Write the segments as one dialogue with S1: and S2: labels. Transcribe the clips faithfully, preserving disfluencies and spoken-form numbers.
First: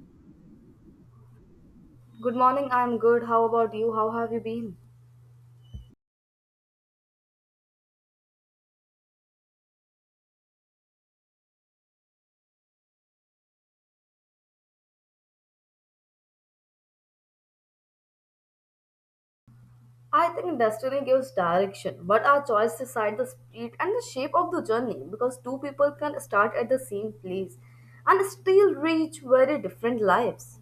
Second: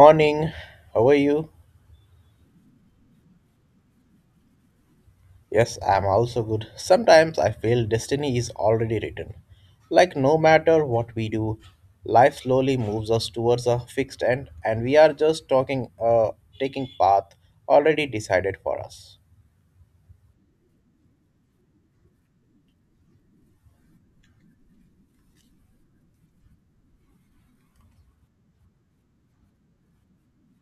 S1: Morning, how are you?
S2: Good morning, I'm good. How about you? How have you been?
S1: Yes, I'm also good. Sometimes I feel destiny is already written. Like, no matter what we do, life slowly moves us towards a fixed end, and we are just talking, uh, taking path already decided for us.
S2: I think destiny gives direction, but our choice decide the speed and the shape of the journey because two people can start at the same place and still reach very different lives.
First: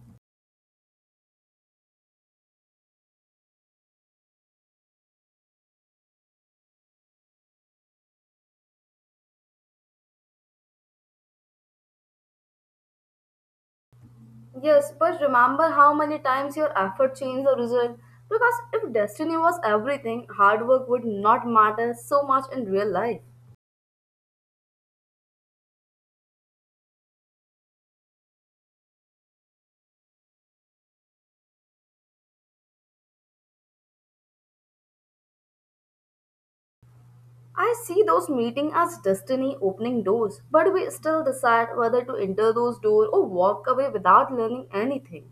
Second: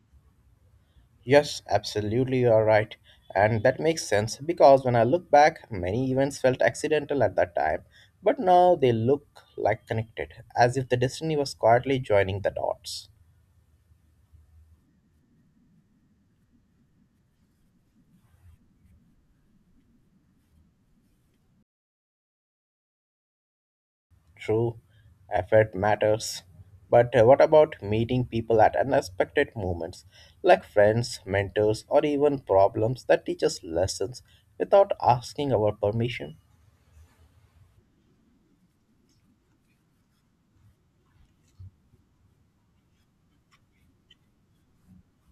S1: Yes, absolutely, you are right. And that makes sense because when I look back, many events felt accidental at that time, but now they look like connected, as if the destiny was quietly joining the dots.
S2: Yes, but remember how many times your effort changed the result because if destiny was everything, hard work would not matter so much in real life.
S1: True, effort matters. But uh, what about meeting people at unexpected moments, like friends, mentors, or even problems that teach us lessons without asking our permission?
S2: I see those meetings as destiny opening doors, but we still decide whether to enter those doors or walk away without learning anything.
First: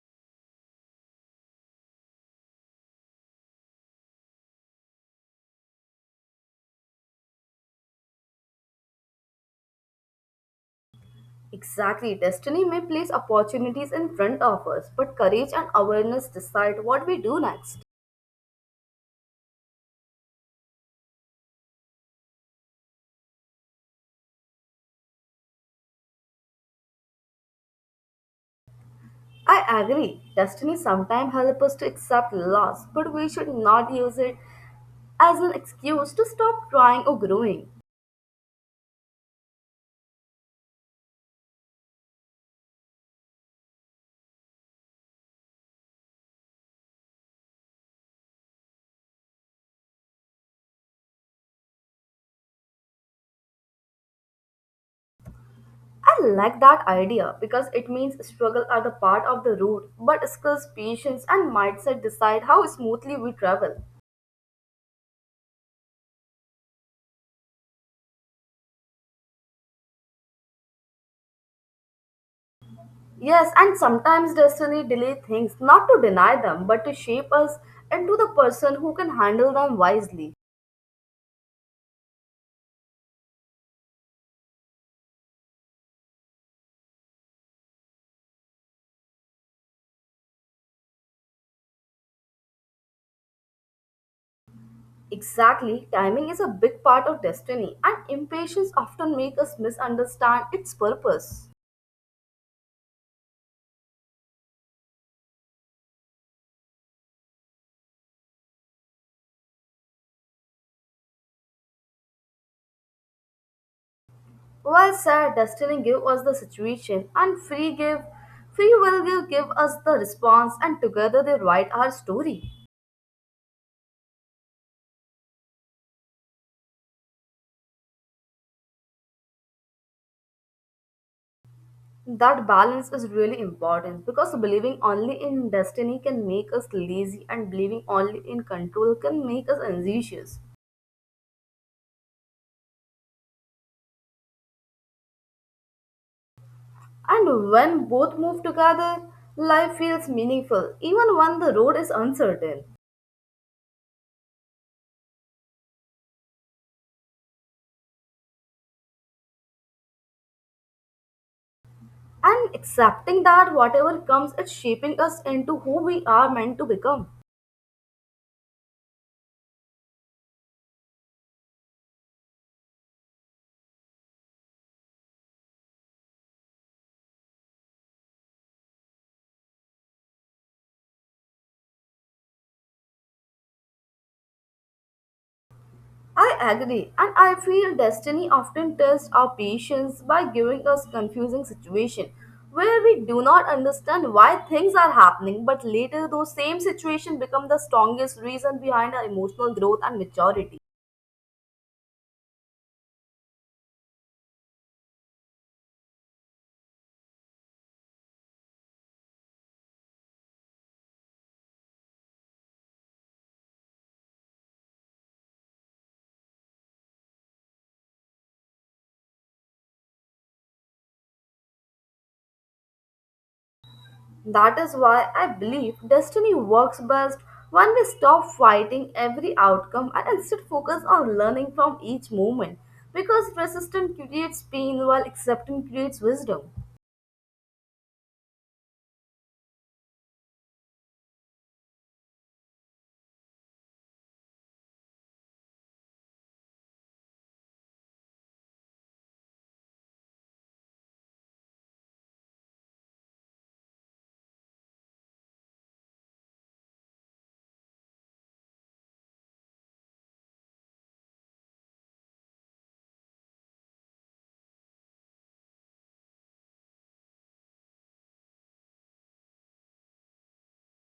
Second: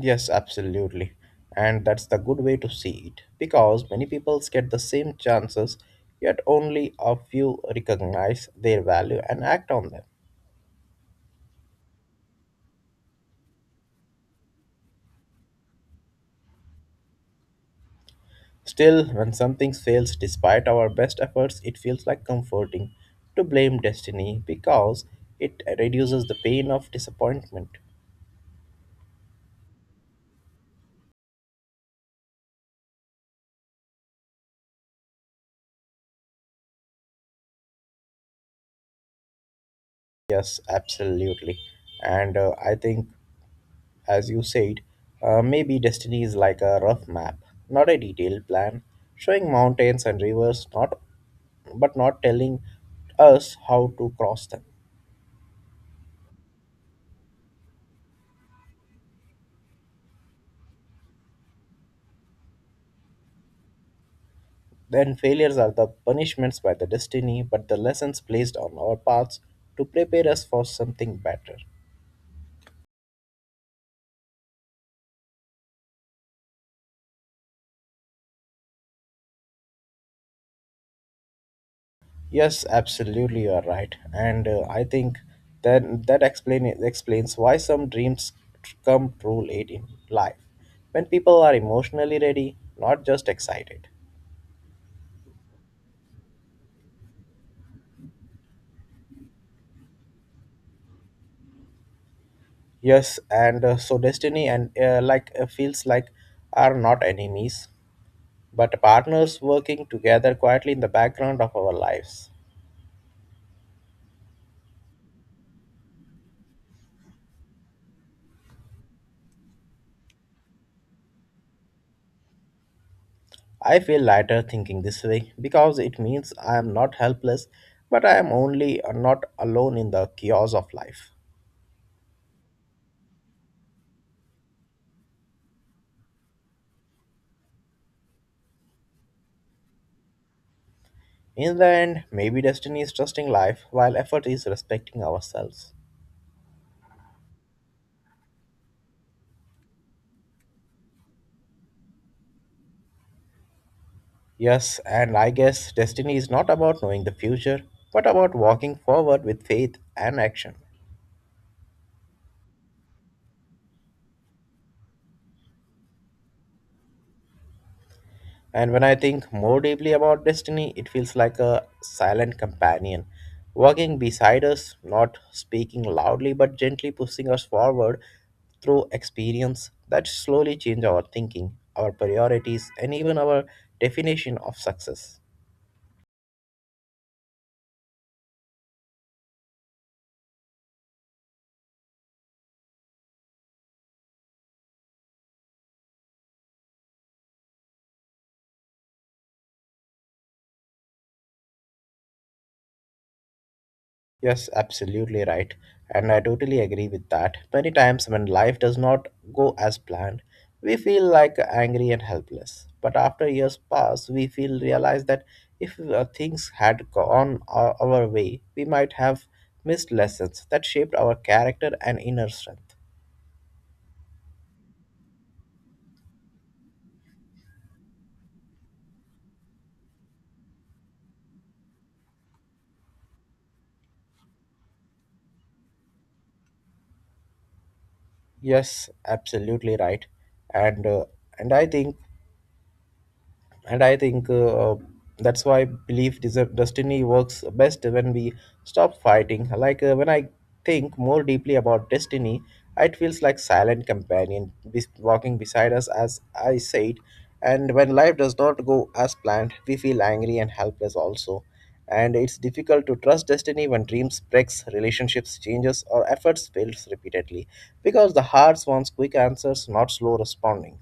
S1: Yes, absolutely. And that's the good way to see it, because many people get the same chances, yet only a few recognize their value and act on them.
S2: Exactly, destiny may place opportunities in front of us, but courage and awareness decide what we do next.
S1: Still, when something fails despite our best efforts, it feels like comforting to blame destiny because it reduces the pain of disappointment.
S2: I agree, destiny sometimes helps us to accept loss, but we should not use it as an excuse to stop trying or growing.
S1: Yes, absolutely. And uh, I think, as you said, uh, maybe destiny is like a rough map, not a detailed plan, showing mountains and rivers, not but not telling us how to cross them.
S2: I like that idea because it means struggle are the part of the road, but skills, patience, and mindset decide how smoothly we travel.
S1: Then failures are the punishments by the destiny, but the lessons placed on our paths to prepare us for something better.
S2: Yes, and sometimes destiny delays things not to deny them but to shape us into the person who can handle them wisely.
S1: Yes, absolutely, you are right, and uh, I think that that explain, explains why some dreams tr- come true late in life, when people are emotionally ready, not just excited.
S2: Exactly, timing is a big part of destiny, and impatience often makes us misunderstand its purpose.
S1: Yes, and uh, so destiny and uh, like uh, feels like are not enemies, but partners working together quietly in the background of our lives.
S2: Well said, destiny give us the situation and free give free will give give us the response and together they write our story.
S1: I feel lighter thinking this way because it means I am not helpless, but I am only uh, not alone in the chaos of life.
S2: That balance is really important because believing only in destiny can make us lazy and believing only in control can make us anxious.
S1: In the end, maybe destiny is trusting life while effort is respecting ourselves.
S2: And when both move together, life feels meaningful even when the road is uncertain.
S1: Yes, and I guess destiny is not about knowing the future, but about walking forward with faith and action.
S2: And accepting that whatever comes it's shaping us into who we are meant to become.
S1: And when I think more deeply about destiny, it feels like a silent companion, walking beside us, not speaking loudly but gently pushing us forward through experience that slowly change our thinking, our priorities, and even our definition of success.
S2: I agree, and I feel destiny often tests our patience by giving us confusing situation where we do not understand why things are happening, but later those same situation become the strongest reason behind our emotional growth and maturity.
S1: Yes, absolutely right. And I totally agree with that. Many times when life does not go as planned, we feel like angry and helpless. But after years pass, we feel realize that if uh, things had gone our, our way, we might have missed lessons that shaped our character and inner strength.
S2: That is why I believe destiny works best when we stop fighting every outcome and instead focus on learning from each moment because resistance creates pain while acceptance creates wisdom.
S1: Yes, absolutely right. And uh, and I think and I think uh, that's why I believe des- destiny works best when we stop fighting like uh, When I think more deeply about destiny, it feels like silent companion bes- walking beside us, as I said. And when life does not go as planned, we feel angry and helpless also, and it's difficult to trust destiny when dreams breaks, relationships changes, or efforts fails repeatedly, because the heart wants quick answers, not slow responding.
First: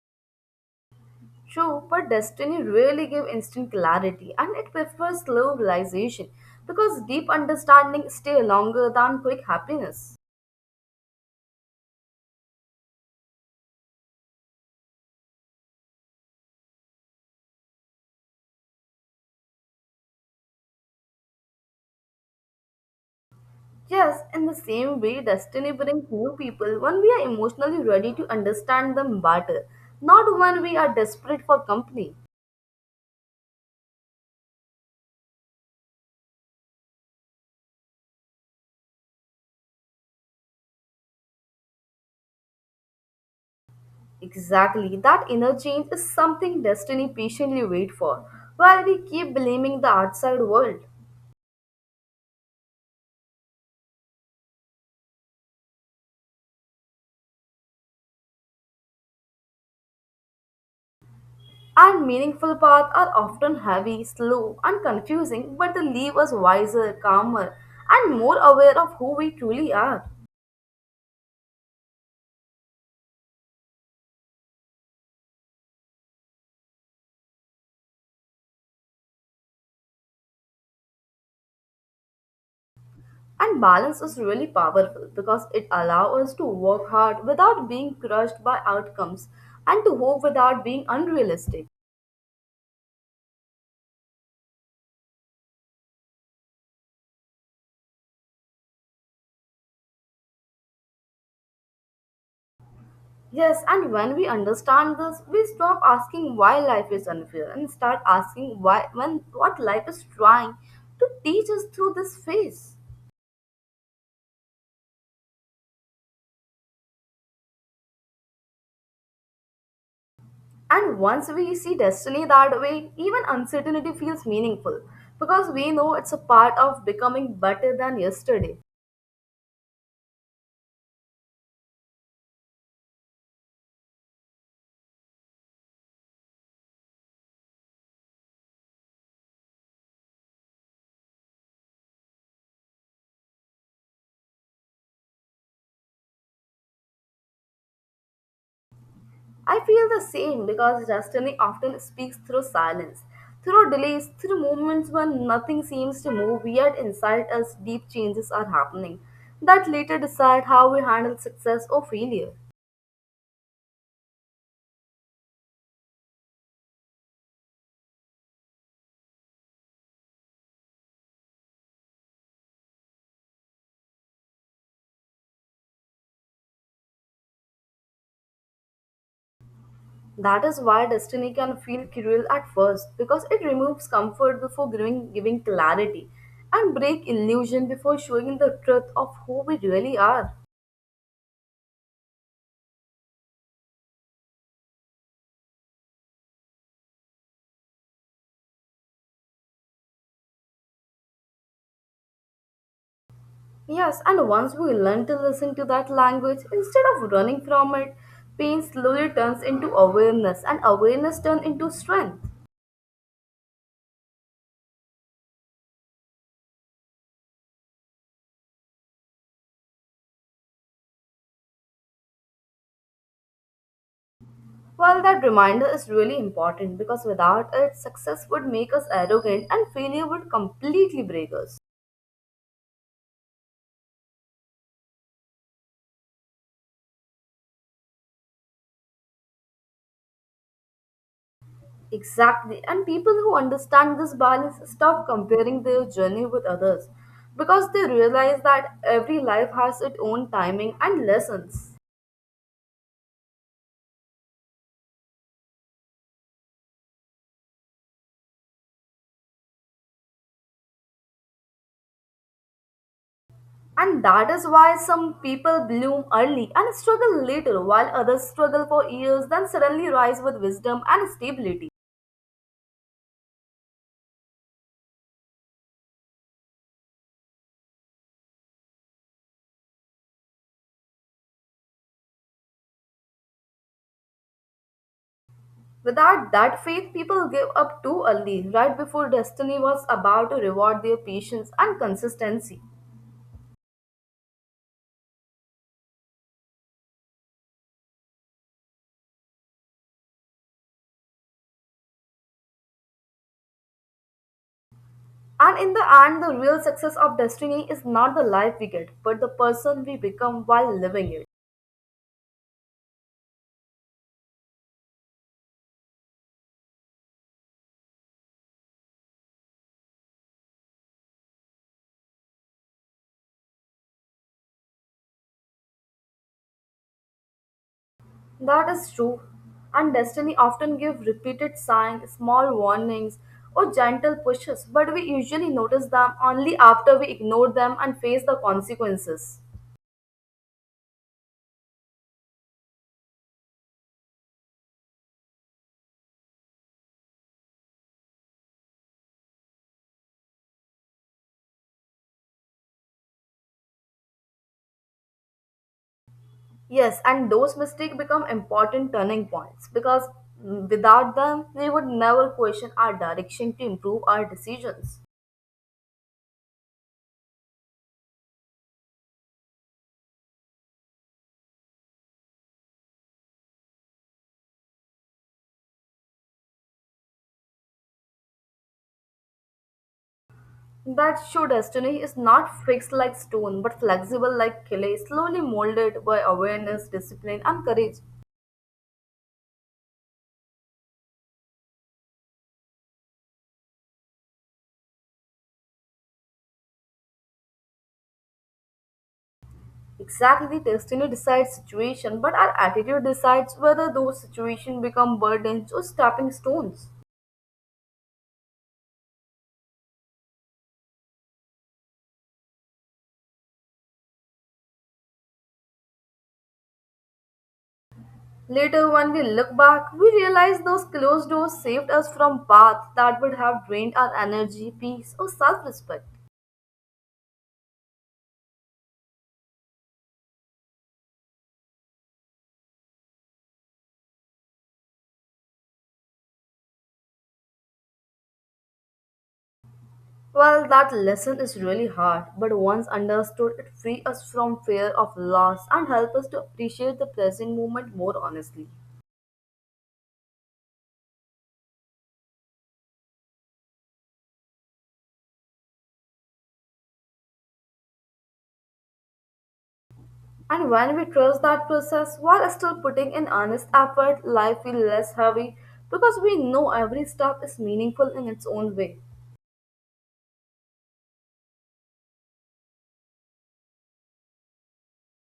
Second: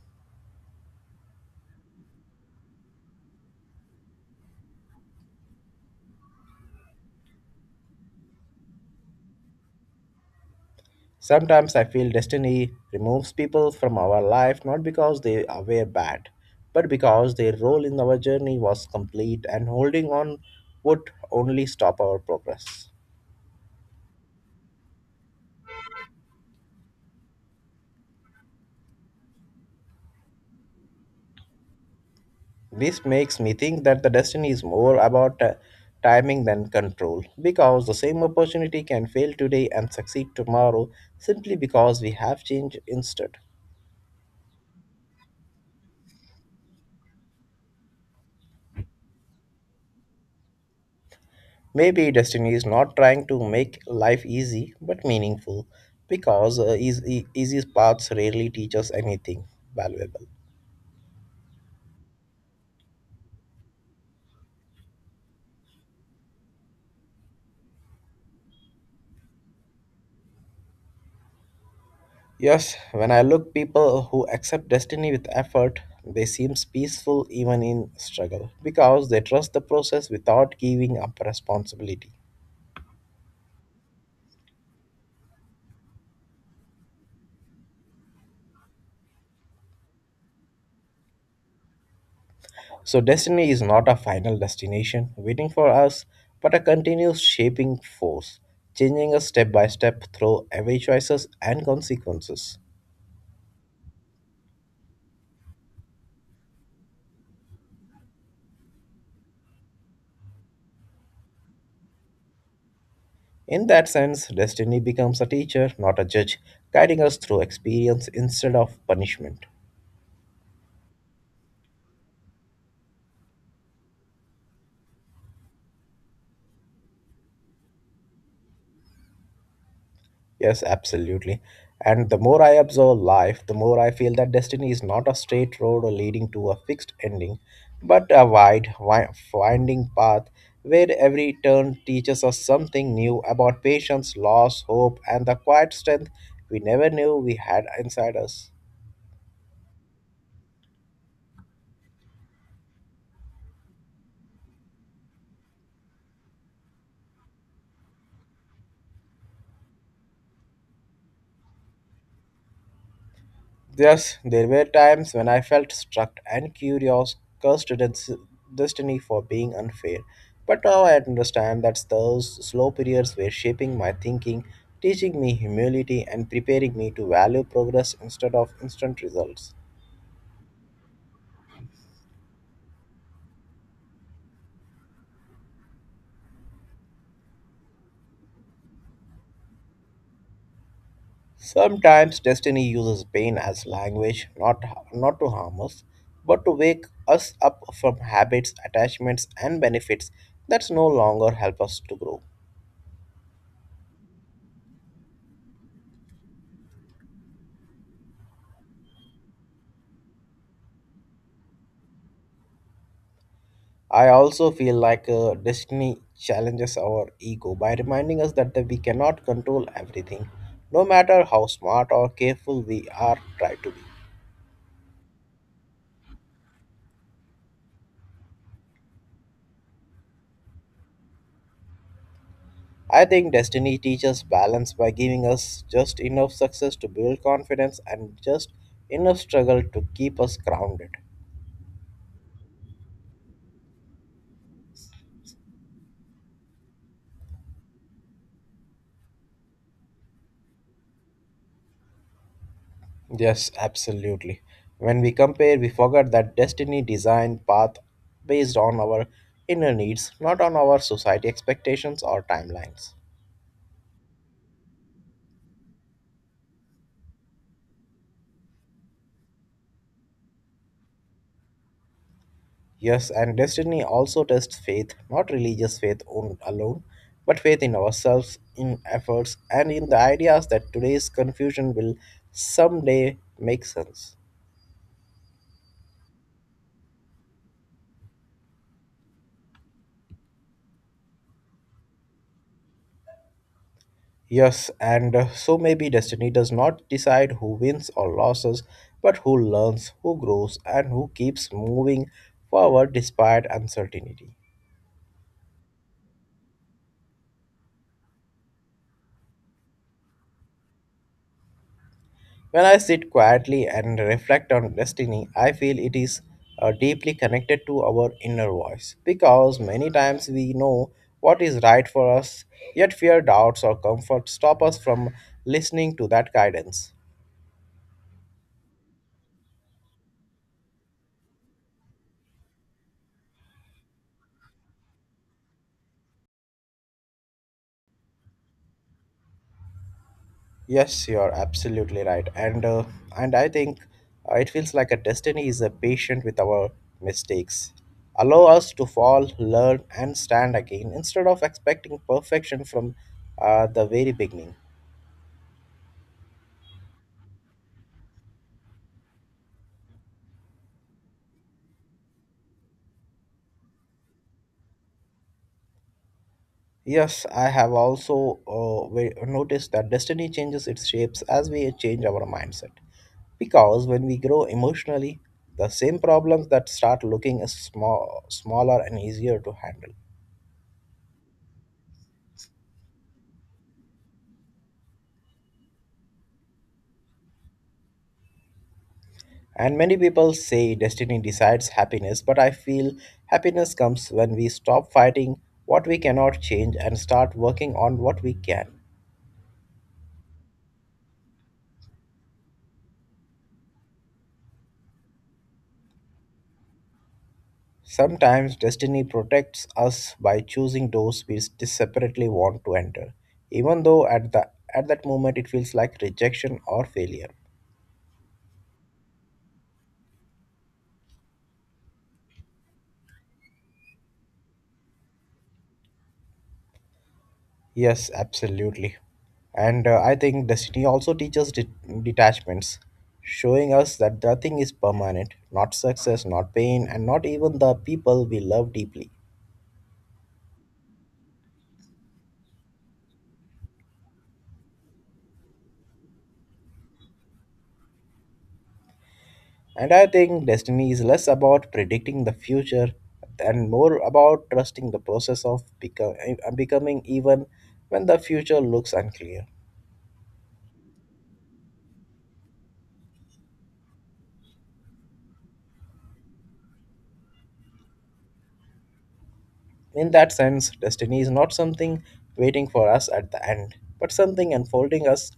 S2: True, but destiny really gives instant clarity and it prefers slow realization because deep understanding stays longer than quick happiness.
S1: Sometimes I feel destiny removes people from our life not because they are- were bad, but because their role in our journey was complete and holding on would only stop our progress.
S2: Yes, in the same way, destiny brings new people when we are emotionally ready to understand them better, not when we are desperate for company.
S1: This makes me think that the destiny is more about uh, timing than control, because the same opportunity can fail today and succeed tomorrow simply because we have changed instead.
S2: Exactly, that inner change is something destiny patiently waits for, while we keep blaming the outside world.
S1: Maybe destiny is not trying to make life easy but meaningful because uh, easy, easy paths rarely teach us anything valuable.
S2: And meaningful paths are often heavy, slow, and confusing, but they leave us wiser, calmer, and more aware of who we truly are.
S1: Yes, when I look people who accept destiny with effort, they seem peaceful even in struggle because they trust the process without giving up responsibility.
S2: And balance is really powerful because it allows us to work hard without being crushed by outcomes and to hope without being unrealistic.
S1: So destiny is not a final destination waiting for us, but a continuous shaping force, changing us step by step through every choices and consequences.
S2: Yes, and when we understand this, we stop asking why life is unfair and start asking why when what life is trying to teach us through this phase.
S1: In that sense, destiny becomes a teacher, not a judge, guiding us through experience instead of punishment.
S2: And once we see destiny that way, even uncertainty feels meaningful because we know it's a part of becoming better than yesterday.
S1: Yes, absolutely. And the more I observe life, the more I feel that destiny is not a straight road or leading to a fixed ending, but a wide, wi- winding path where every turn teaches us something new about patience, loss, hope, and the quiet strength we never knew we had inside us.
S2: I feel the same because destiny often speaks through silence, through delays, through moments when nothing seems to move, yet inside us deep changes are happening that later decide how we handle success or failure.
S1: Yes, there were times when I felt struck and curious, cursed at its destiny for being unfair. But now I understand that those slow periods were shaping my thinking, teaching me humility, and preparing me to value progress instead of instant results.
S2: That is why destiny can feel cruel at first, because it removes comfort before giving, giving clarity and break illusion before showing the truth of who we really are.
S1: Sometimes destiny uses pain as language, not, not to harm us, but to wake us up from habits, attachments, and benefits that no longer help us to grow.
S2: Yes, and once we learn to listen to that language instead of running from it, pain slowly turns into awareness and awareness turns into strength.
S1: I also feel like uh, Destiny challenges our ego by reminding us that, that we cannot control everything, no matter how smart or careful we are try to be.
S2: Well, that reminder is really important because without it, success would make us arrogant and failure would completely break us.
S1: I think Destiny teaches balance by giving us just enough success to build confidence and just enough struggle to keep us grounded.
S2: Exactly. And people who understand this balance stop comparing their journey with others because they realize that every life has its own timing and lessons.
S1: Yes, absolutely. When we compare, we forget that Destiny designed path based on our inner needs, not on our society expectations or timelines.
S2: And that is why some people bloom early and struggle later, while others struggle for years, then suddenly rise with wisdom and stability.
S1: Yes, and destiny also tests faith, not religious faith on- alone, but faith in ourselves, in efforts, and in the ideas that today's confusion will someday make sense.
S2: Without that faith, people give up too early, right before destiny was about to reward their patience and consistency.
S1: Yes, and uh, so maybe destiny does not decide who wins or loses, but who learns, who grows, and who keeps moving forward despite uncertainty.
S2: And in the end, the real success of destiny is not the life we get, but the person we become while living it.
S1: When I sit quietly and reflect on destiny, I feel it is uh, deeply connected to our inner voice because many times we know what is right for us, yet fear, doubts, or comfort stop us from listening to that guidance.
S2: That is true. And destiny often give repeated signs, small warnings, or gentle pushes, but we usually notice them only after we ignore them and face the consequences.
S1: Yes, you're absolutely right, and uh, and I think uh, it feels like a destiny is a patient with our mistakes, allow us to fall, learn, and stand again instead of expecting perfection from uh, the very beginning.
S2: Yes, and those mistakes become important turning points because mm, without them, we would never question our direction to improve our decisions.
S1: Yes, I have also uh, ve- noticed that destiny changes its shapes as we change our mindset. Because when we grow emotionally, the same problems that start looking as small, smaller and easier to handle.
S2: That show destiny is not fixed like stone, but flexible like clay, slowly molded by awareness, discipline, and courage.
S1: And many people say destiny decides happiness, but I feel happiness comes when we stop fighting what we cannot change and start working on what we can.
S2: Exactly, destiny decides situation, but our attitude decides whether those situations become burdens or stepping stones.
S1: Sometimes destiny protects us by choosing doors we separately want to enter, even though at the at that moment it feels like rejection or failure.
S2: Later, when we look back, we realize those closed doors saved us from paths that would have drained our energy, peace, or self respect.
S1: Yes, absolutely. And uh, I think destiny also teaches det- detachments, showing us that nothing is permanent, not success, not pain, and not even the people we love deeply.
S2: Well, that lesson is really hard, but once understood, it frees us from fear of loss and helps us to appreciate the present moment more honestly.
S1: And I think destiny is less about predicting the future and more about trusting the process of become, becoming even when the future looks unclear.
S2: And when we trust that process while still putting in honest effort, life feels less heavy because we know every step is meaningful in its own way.
S1: In that sense, destiny is not something waiting for us at the end, but something unfolding us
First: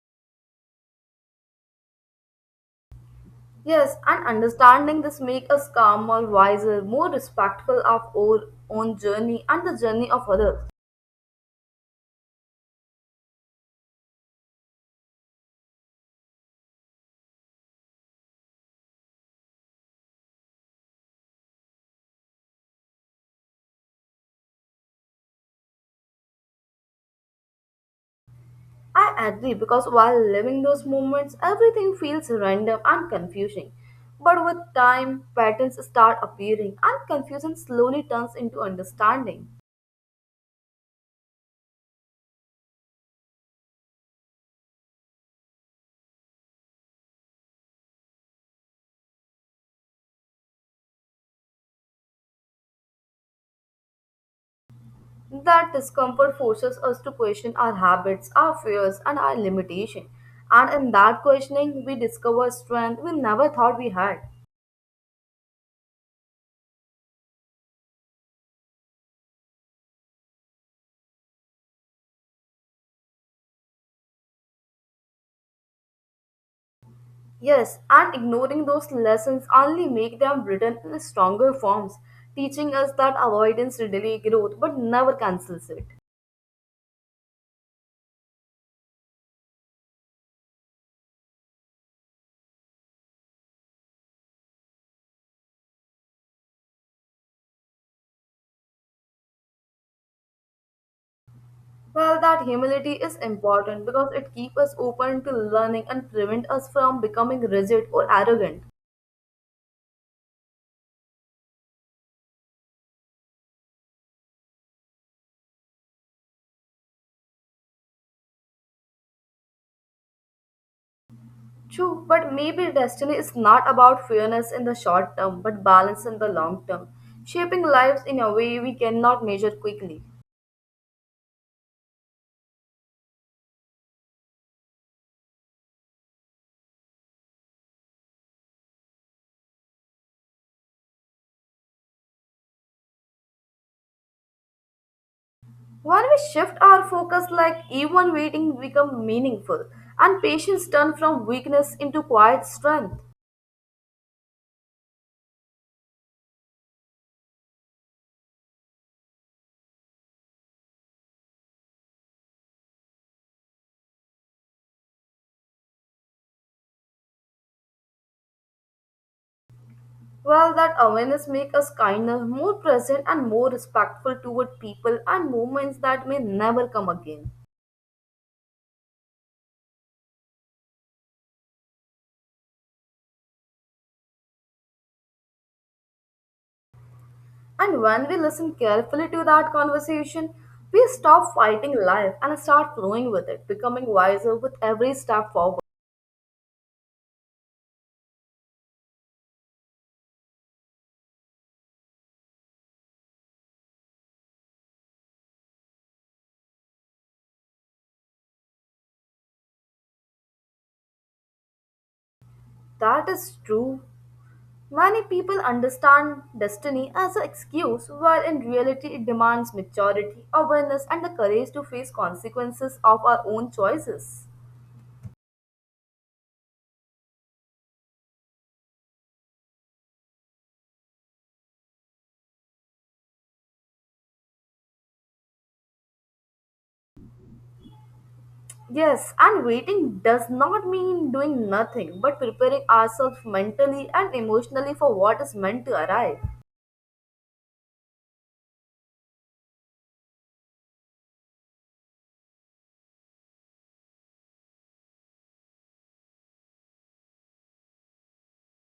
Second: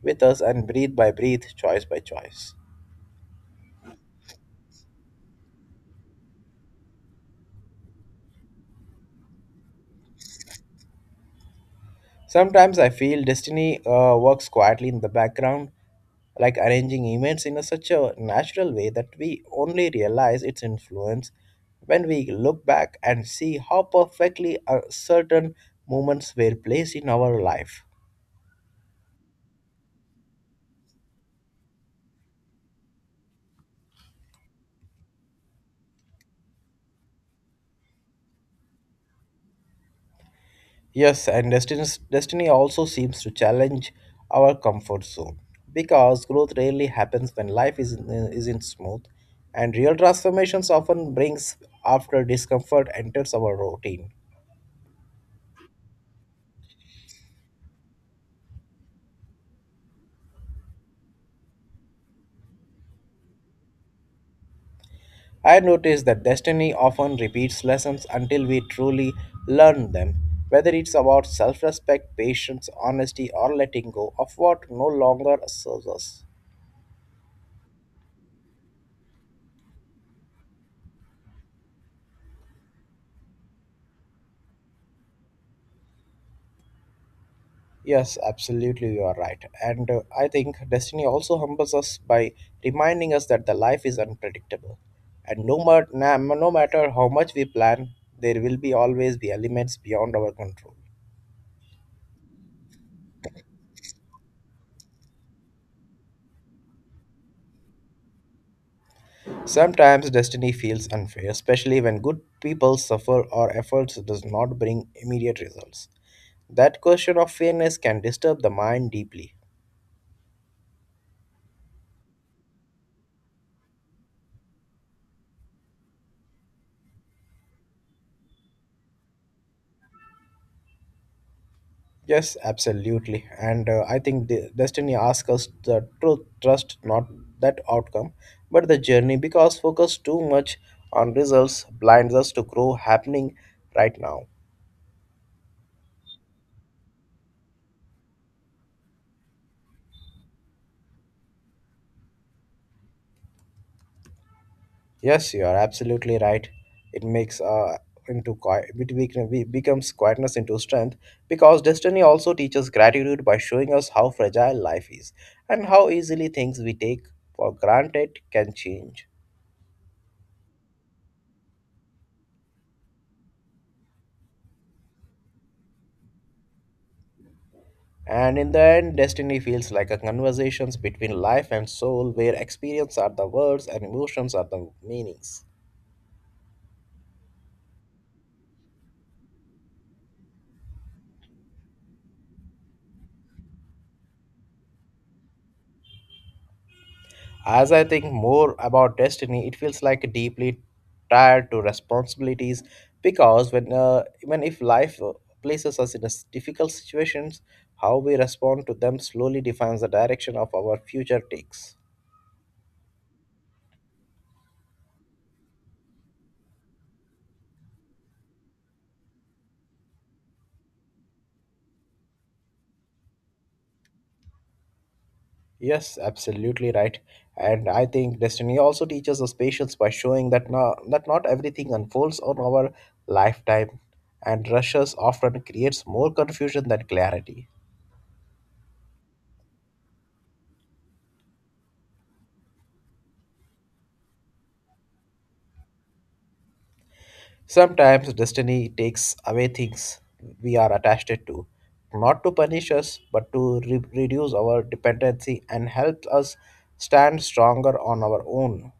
S1: with us and breath by breath, choice by choice.
S2: Yes, and understanding this makes us calmer, wiser, more respectful of our own journey and the journey of others.
S1: Sometimes I feel destiny uh, works quietly in the background, like arranging events in a, such a natural way that we only realize its influence when we look back and see how perfectly uh, certain moments were placed in our life.
S2: I agree because while living those moments, everything feels random and confusing. But with time, patterns start appearing, and confusion slowly turns into understanding.
S1: Yes, and destiny, destiny also seems to challenge our comfort zone because growth rarely happens when life isn't, isn't smooth, and real transformations often brings after discomfort enters our routine.
S2: That discomfort forces us to question our habits, our fears, and our limitation. And in that questioning, we discover strength we never thought we had.
S1: I notice that destiny often repeats lessons until we truly learn them, whether it's about self respect, patience, honesty, or letting go of what no longer serves us.
S2: Yes, and ignoring those lessons only make them written in stronger forms, teaching us that avoidance delay growth but never cancels it.
S1: Yes, absolutely, you are right. And uh, I think destiny also humbles us by reminding us that the life is unpredictable. And no, mat- na- no matter how much we plan, there will be always be elements beyond our control.
S2: Well, that humility is important because it keeps us open to learning and prevent us from becoming rigid or arrogant.
S1: Sometimes destiny feels unfair, especially when good people suffer or efforts does not bring immediate results. That question of fairness can disturb the mind deeply.
S2: True, but maybe destiny is not about fairness in the short term, but balance in the long term, shaping lives in a way we cannot measure quickly.
S1: Yes, absolutely. And uh, I think the destiny asks us the truth, trust not that outcome, but the journey because focus too much on results blinds us to grow happening right now.
S2: When we shift our focus, like even waiting become meaningful, and patience turn from weakness into quiet strength.
S1: Yes, you are absolutely right. It makes uh into qui- it bec- be- becomes quietness into strength because destiny also teaches gratitude by showing us how fragile life is and how easily things we take for granted can change.
S2: Well, that awareness makes us kinder, more present, and more respectful toward people and movements that may never come again.
S1: And in the end, destiny feels like a conversations between life and soul where experience are the words and emotions are the meanings.
S2: And when we listen carefully to that conversation, we stop fighting life and start flowing with it, becoming wiser with every step forward.
S1: As I think more about destiny, it feels like deeply tied to responsibilities because when uh, even if life uh, places us in a s- difficult situations, how we respond to them slowly defines the direction of our future takes.
S2: That is true. Many people understand destiny as an excuse, while in reality, it demands maturity, awareness, and the courage to face consequences of our own choices.
S1: Yes, absolutely right. And I think destiny also teaches us patience by showing that no, that not everything unfolds on our lifetime, and rushes often creates more confusion than clarity.
S2: Yes, and waiting does not mean doing nothing, but preparing ourselves mentally and emotionally for what is meant to arrive.
S1: Sometimes destiny takes away things we are attached to, not to punish us, but to re- reduce our dependency and help us stand stronger on our own.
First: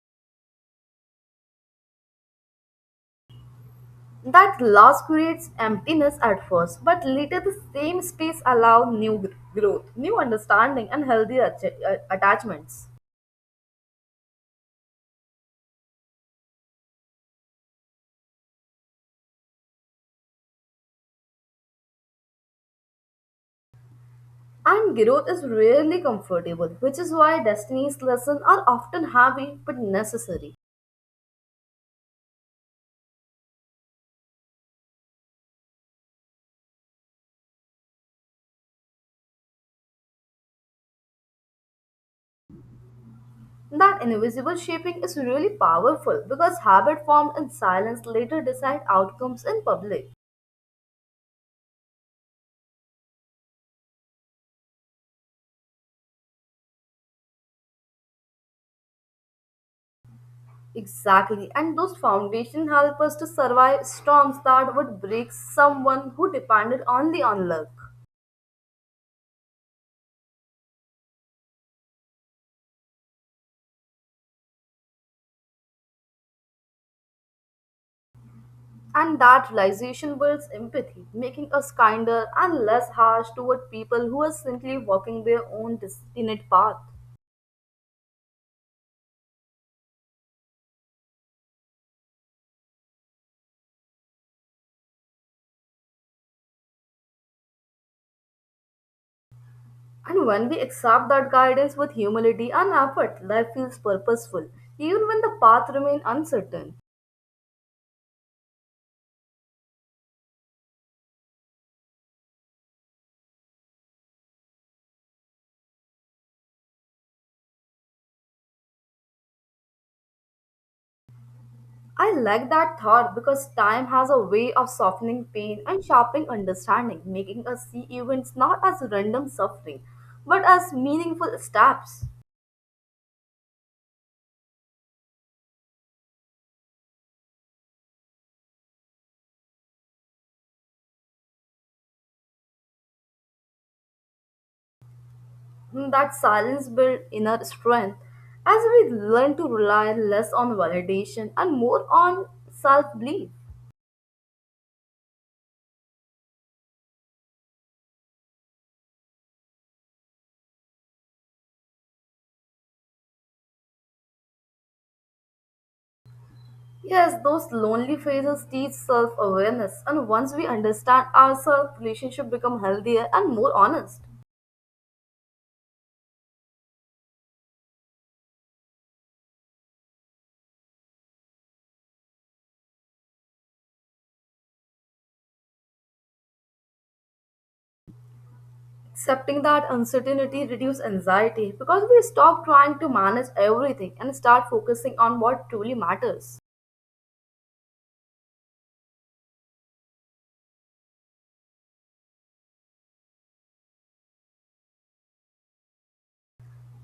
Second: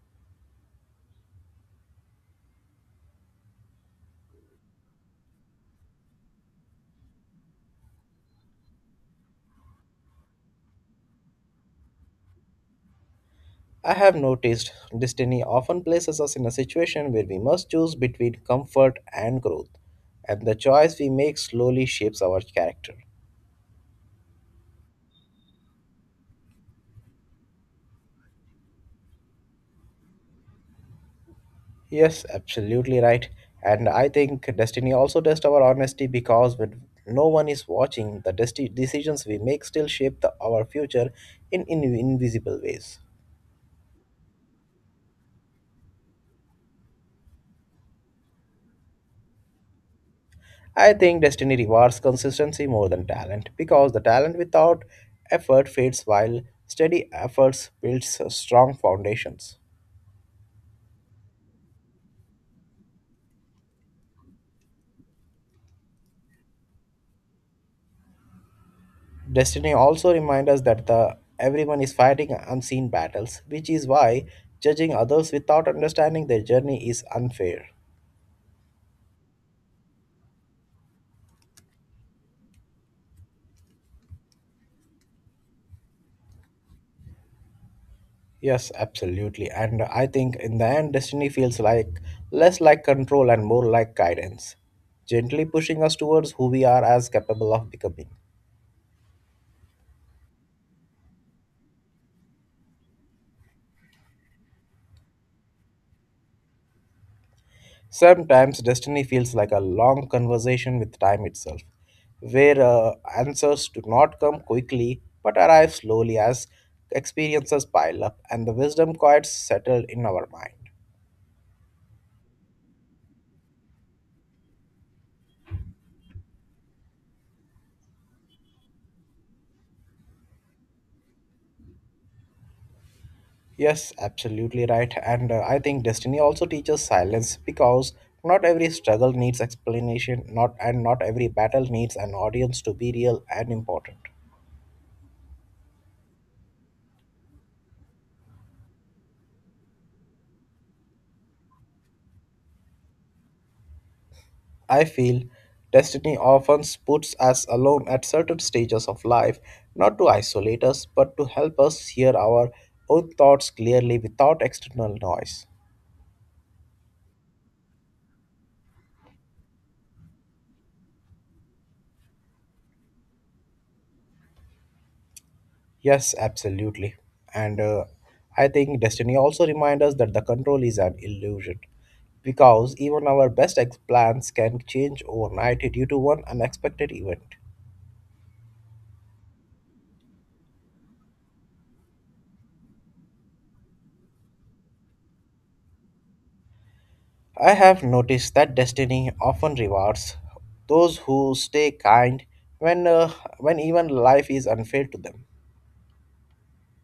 S2: That loss creates emptiness at first, but later the same space allows new gr- growth, new understanding, and healthy atta- uh, attachments.
S1: I have noticed destiny often places us in a situation where we must choose between comfort and growth, and the choice we make slowly shapes our character.
S2: And growth is rarely comfortable, which is why destiny's lessons are often heavy but necessary.
S1: Yes, absolutely right. And I think destiny also tests our honesty because when no one is watching, the desti- decisions we make still shape the, our future in, in invisible ways.
S2: That invisible shaping is really powerful because habit formed in silence later decide outcomes in public.
S1: I think destiny rewards consistency more than talent because the talent without effort fades while steady efforts builds strong foundations.
S2: Exactly. And those foundation help us to survive storms that would break someone who depended only on luck.
S1: Destiny also reminds us that the everyone is fighting unseen battles, which is why judging others without understanding their journey is unfair.
S2: And that realization builds empathy, making us kinder and less harsh toward people who are simply walking their own destined path.
S1: Yes, absolutely. And I think in the end, destiny feels like less like control and more like guidance, gently pushing us towards who we are as capable of becoming.
S2: And when we accept that guidance with humility and effort, life feels purposeful, even when the path remains uncertain.
S1: Sometimes destiny feels like a long conversation with time itself, where uh, answers do not come quickly but arrive slowly as experiences pile up and the wisdom quiets settle in our mind.
S2: I like that thought because time has a way of softening pain and sharpening understanding, making us see events not as random suffering, but as meaningful steps.
S1: Yes, absolutely right. And uh, I think destiny also teaches silence because not every struggle needs explanation, not and not every battle needs an audience to be real and important.
S2: Hmm, That silence builds inner strength as we learn to rely less on validation and more on self belief.
S1: I feel destiny often puts us alone at certain stages of life, not to isolate us, but to help us hear our own thoughts clearly without external noise.
S2: Yes, those lonely phases teach self awareness, and once we understand ourselves, relationships become healthier and more honest.
S1: Yes, absolutely. And uh, I think destiny also reminds us that the control is an illusion because even our best ex- plans can change overnight due to one unexpected event.
S2: Accepting that uncertainty reduces anxiety because we stop trying to manage everything and start focusing on what truly matters.
S1: I have noticed that destiny often rewards those who stay kind when, uh, when even life is unfair to them.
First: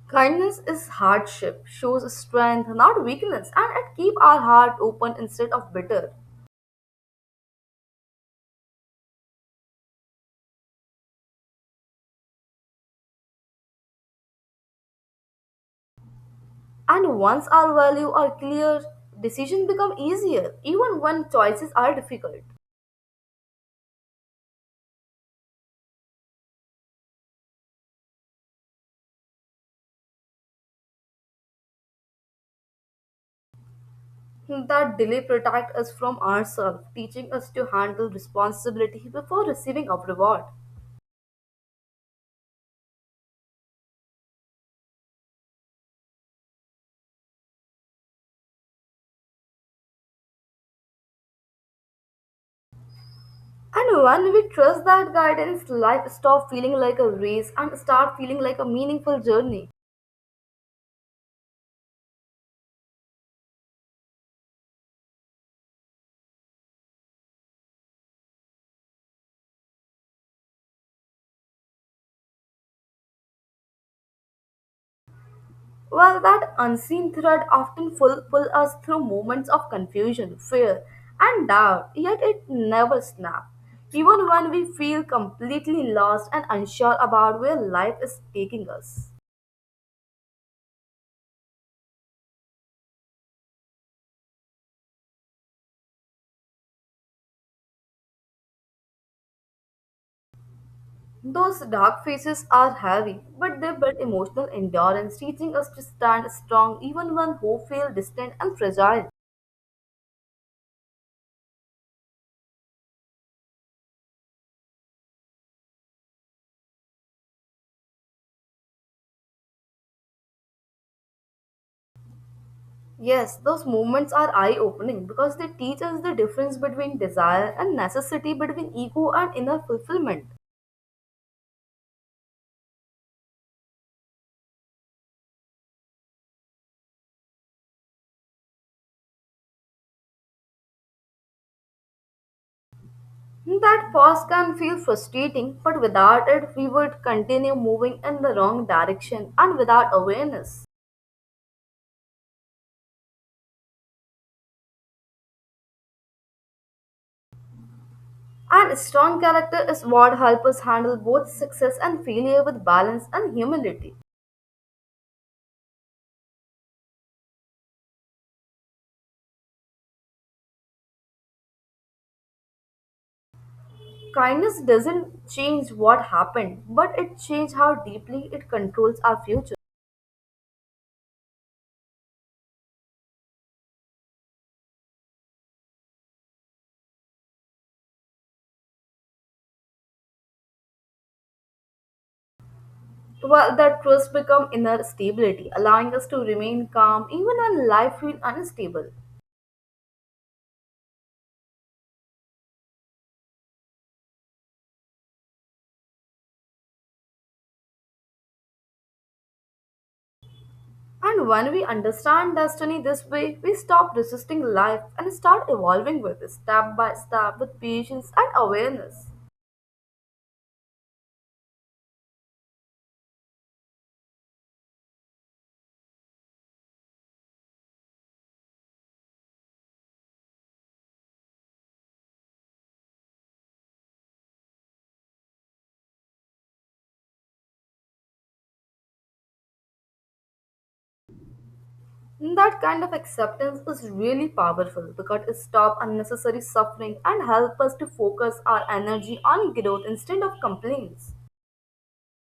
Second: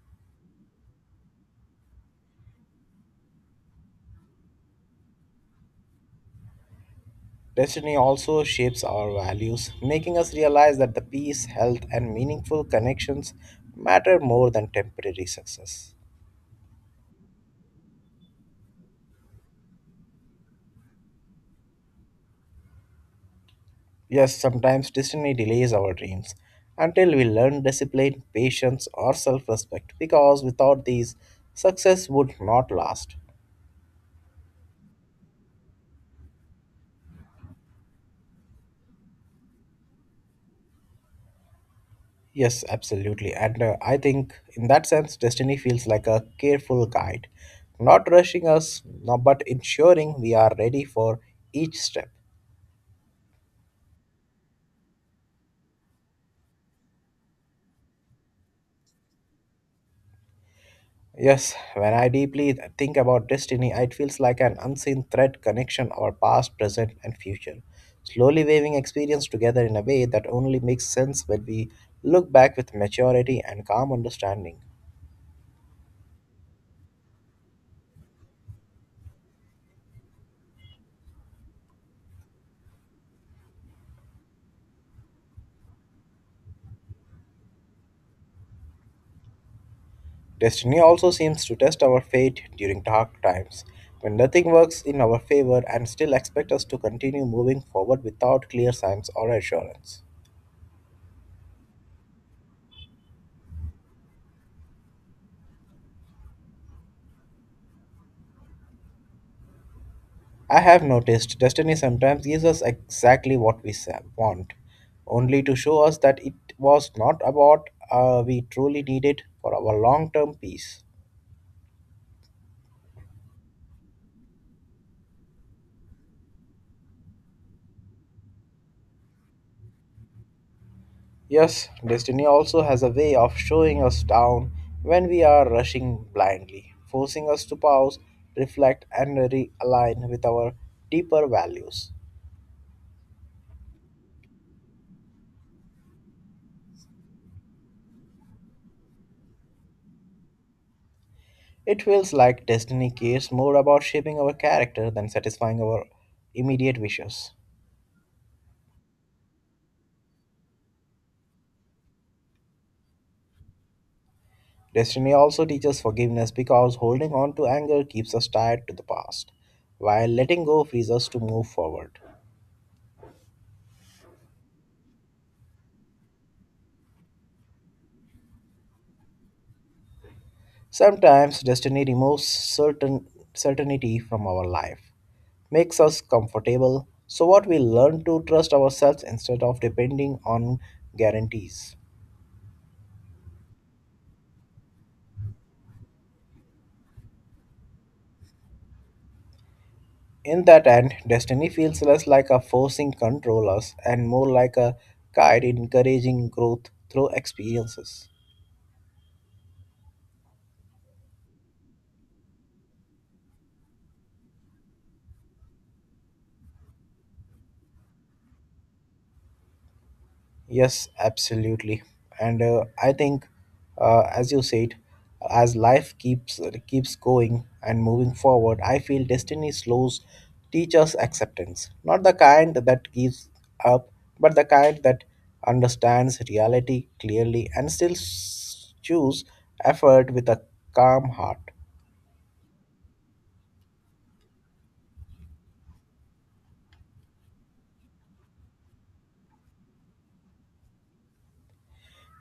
S2: Kindness is hardship, shows strength, not weakness, and it keeps our heart open instead of bitter.
S1: Destiny also shapes our values, making us realize that the peace, health, and meaningful connections matter more than temporary success.
S2: And once our values are clear, decisions become easier, even when choices are difficult.
S1: Yes, sometimes destiny delays our dreams until we learn discipline, patience, or self respect because without these, success would not last.
S2: That delay protects us from ourselves, teaching us to handle responsibility before receiving a reward.
S1: Yes, absolutely. And uh, I think in that sense, destiny feels like a careful guide, not rushing us, no, but ensuring we are ready for each step.
S2: And when we trust that guidance, life stops feeling like a race and start feeling like a meaningful journey.
S1: Yes, when I deeply think about destiny, it feels like an unseen thread connection our past, present, and future, slowly weaving experience together in a way that only makes sense when we look back with maturity and calm understanding.
S2: Well, that unseen thread often pull, pull us through moments of confusion, fear, and doubt, yet it never snaps. Even when we feel completely lost and unsure about where life is taking us.
S1: Destiny also seems to test our fate during dark times, when nothing works in our favor and still expect us to continue moving forward without clear signs or assurance.
S2: Those dark faces are heavy, but they build emotional endurance, teaching us to stand strong even when hope feels distant and fragile.
S1: I have noticed destiny sometimes gives us exactly what we sa- want, only to show us that it was not about uh, we truly needed for our long term peace.
S2: Yes, those movements are eye opening because they teach us the difference between desire and necessity, between ego and inner fulfillment.
S1: Yes, destiny also has a way of showing us down when we are rushing blindly, forcing us to pause, reflect, and realign with our deeper values.
S2: That pause can feel frustrating, but without it, we would continue moving in the wrong direction and without awareness.
S1: It feels like destiny cares more about shaping our character than satisfying our immediate wishes.
S2: And strong character is what helps us handle both success and failure with balance and humility.
S1: Destiny also teaches forgiveness because holding on to anger keeps us tied to the past, while letting go frees us to move forward.
S2: Kindness doesn't change what happened, but it changes how deeply it controls our future.
S1: Sometimes destiny removes certain certainty from our life, makes us comfortable, so what we learn to trust ourselves instead of depending on guarantees.
S2: Well, that trust becomes inner stability, allowing us to remain calm even when life feels unstable.
S1: In that end, destiny feels less like a forcing control us and more like a guide encouraging growth through experiences.
S2: And when we understand destiny this way, we stop resisting life and start evolving with it step by step with patience and awareness.
S1: Yes, absolutely. And uh, I think, uh, as you said, as life keeps keeps going and moving forward, I feel destiny slows teach us acceptance. Not the kind that gives up, but the kind that understands reality clearly and still s- choose effort with a calm heart.
S2: That kind of acceptance is really powerful because it stops unnecessary suffering and helps us to focus our energy on growth instead of complaints.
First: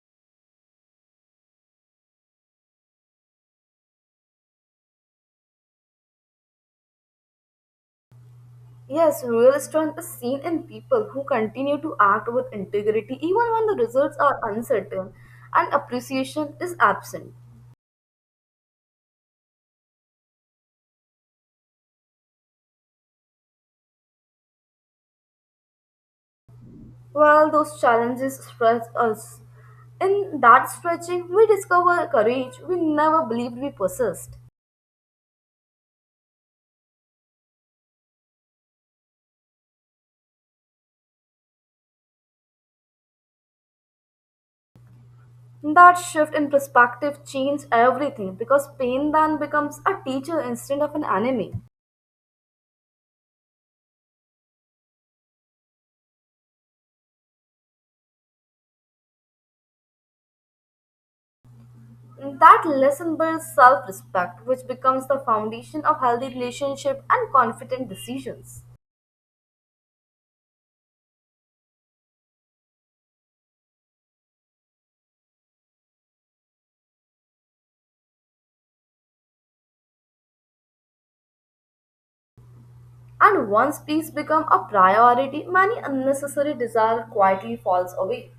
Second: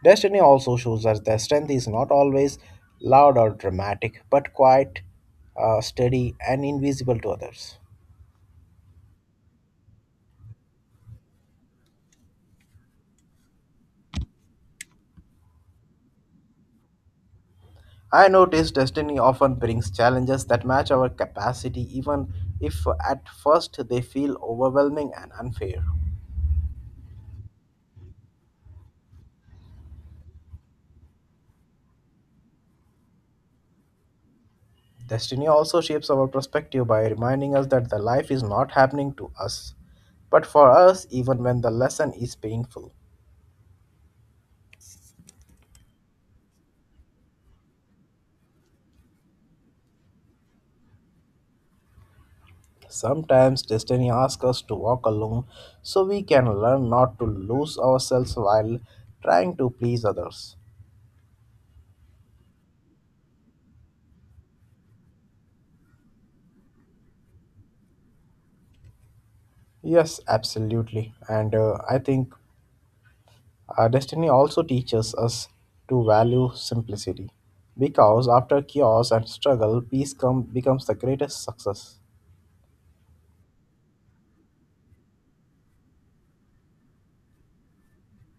S1: Destiny also shows us that strength is not always loud or dramatic, but quite uh, steady and invisible to others.
S2: Yes, real strength is seen in people who continue to act with integrity even when the results are uncertain and appreciation is absent.
S1: I notice destiny often brings challenges that match our capacity, even if at first they feel overwhelming and unfair.
S2: While those challenges stretch us, in that stretching, we discover courage we never believed we possessed.
S1: Destiny also shapes our perspective by reminding us that the life is not happening to us, but for us, even when the lesson is painful.
S2: That shift in perspective changed everything because pain then becomes a teacher instead of an enemy.
S1: Sometimes destiny asks us to walk alone so we can learn not to lose ourselves while trying to please others.
S2: That lesson builds self respect, which becomes the foundation of healthy relationship and confident decisions.
S1: Yes, absolutely. And uh, I think Uh, destiny also teaches us to value simplicity because after chaos and struggle, peace come, becomes the greatest success.
S2: And once peace becomes a priority, many unnecessary desire quietly falls away.